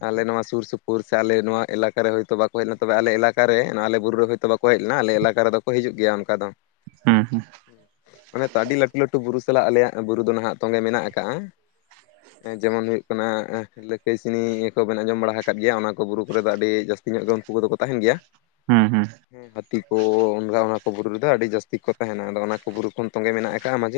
[SPEAKER 1] ᱟᱞᱮ ᱱᱚᱣᱟ ᱥᱩᱨ ᱥᱩᱯᱩᱨ ᱥᱮ ᱟᱞᱮ ᱱᱚᱣᱟ ᱮᱞᱟᱠᱟᱨᱮ ᱦᱳᱭᱛᱚ ᱵᱟᱠᱚ ᱦᱮᱡᱞᱮᱱᱟ ᱛᱚᱵᱮ ᱟᱞᱮ ᱮᱞᱟᱠᱟᱨᱮ ᱟᱞᱮ ᱵᱩᱨᱩ ᱨᱮ ᱦᱳᱭᱛᱳ ᱵᱟ ᱠᱚ ᱦᱮᱡ ᱞᱮᱱᱟ ᱟᱞᱮ ᱮᱞᱟᱠᱟ ᱨᱮᱫᱚ ᱠᱚ ᱦᱤᱡᱩᱜ ᱜᱮᱭᱟ ᱚᱱᱠᱟ ᱫᱚ᱾
[SPEAKER 2] ᱦᱩᱸ ᱦᱩᱸ,
[SPEAKER 1] ᱚᱱᱮ ᱛᱚ ᱟᱹᱰᱤ ᱞᱟᱹᱴᱩ ᱞᱟᱹᱴᱩ ᱵᱩᱨᱩ ᱥᱟᱞᱟᱜ ᱟᱞᱮᱭᱟᱜ ᱵᱩᱨᱩ ᱫᱚ ᱱᱟᱦᱟᱜ ᱛᱚᱸᱜᱮ ᱢᱮᱱᱟᱜ ᱟᱠᱟᱜ-ᱟ ᱡᱮᱢᱚᱱ ᱦᱩᱭᱩᱜ ᱠᱟᱱᱟ ᱞᱟᱹᱠᱟᱹᱥ ᱥᱤᱱᱤ ᱤᱭᱟᱹ ᱠᱚᱵᱮᱱ ᱟᱸᱡᱚᱢ ᱵᱟᱲᱟ ᱟᱠᱟᱫ ᱜᱮᱭᱟ ᱚᱱᱟ ᱠᱚ ᱵᱩᱨᱩ ᱠᱚᱨᱮ ᱫᱚ ᱟᱹᱰᱤ ᱡᱟᱹᱥᱛᱤ ᱧᱚᱜ ᱜᱮ ᱩᱱᱠᱩ ᱠᱚᱫᱚ ᱠᱚ ᱛᱟᱦᱮᱱ ᱜᱮᱭᱟ᱾
[SPEAKER 2] ᱦᱩᱸ ᱦᱩᱸ,
[SPEAKER 1] ᱦᱮᱸ ᱦᱟᱹᱛᱤ ᱠᱚ ᱚᱱᱜᱟ ᱚᱱᱟ ᱠᱚ ᱵᱩᱨᱩ ᱨᱮᱫᱚ ᱟᱹᱰᱤ ᱡᱟᱹᱥᱛᱤ ᱠᱚ ᱛᱟᱦᱮᱱᱟ ᱟᱫᱚ ᱚᱱᱟ ᱠᱚ ᱵᱩᱨᱩ ᱠᱷᱚᱱ ᱛᱚᱸᱜᱮ ᱢᱮᱱᱟᱜ ᱟᱠᱟᱫ-ᱟ ᱢᱟᱡᱷᱮ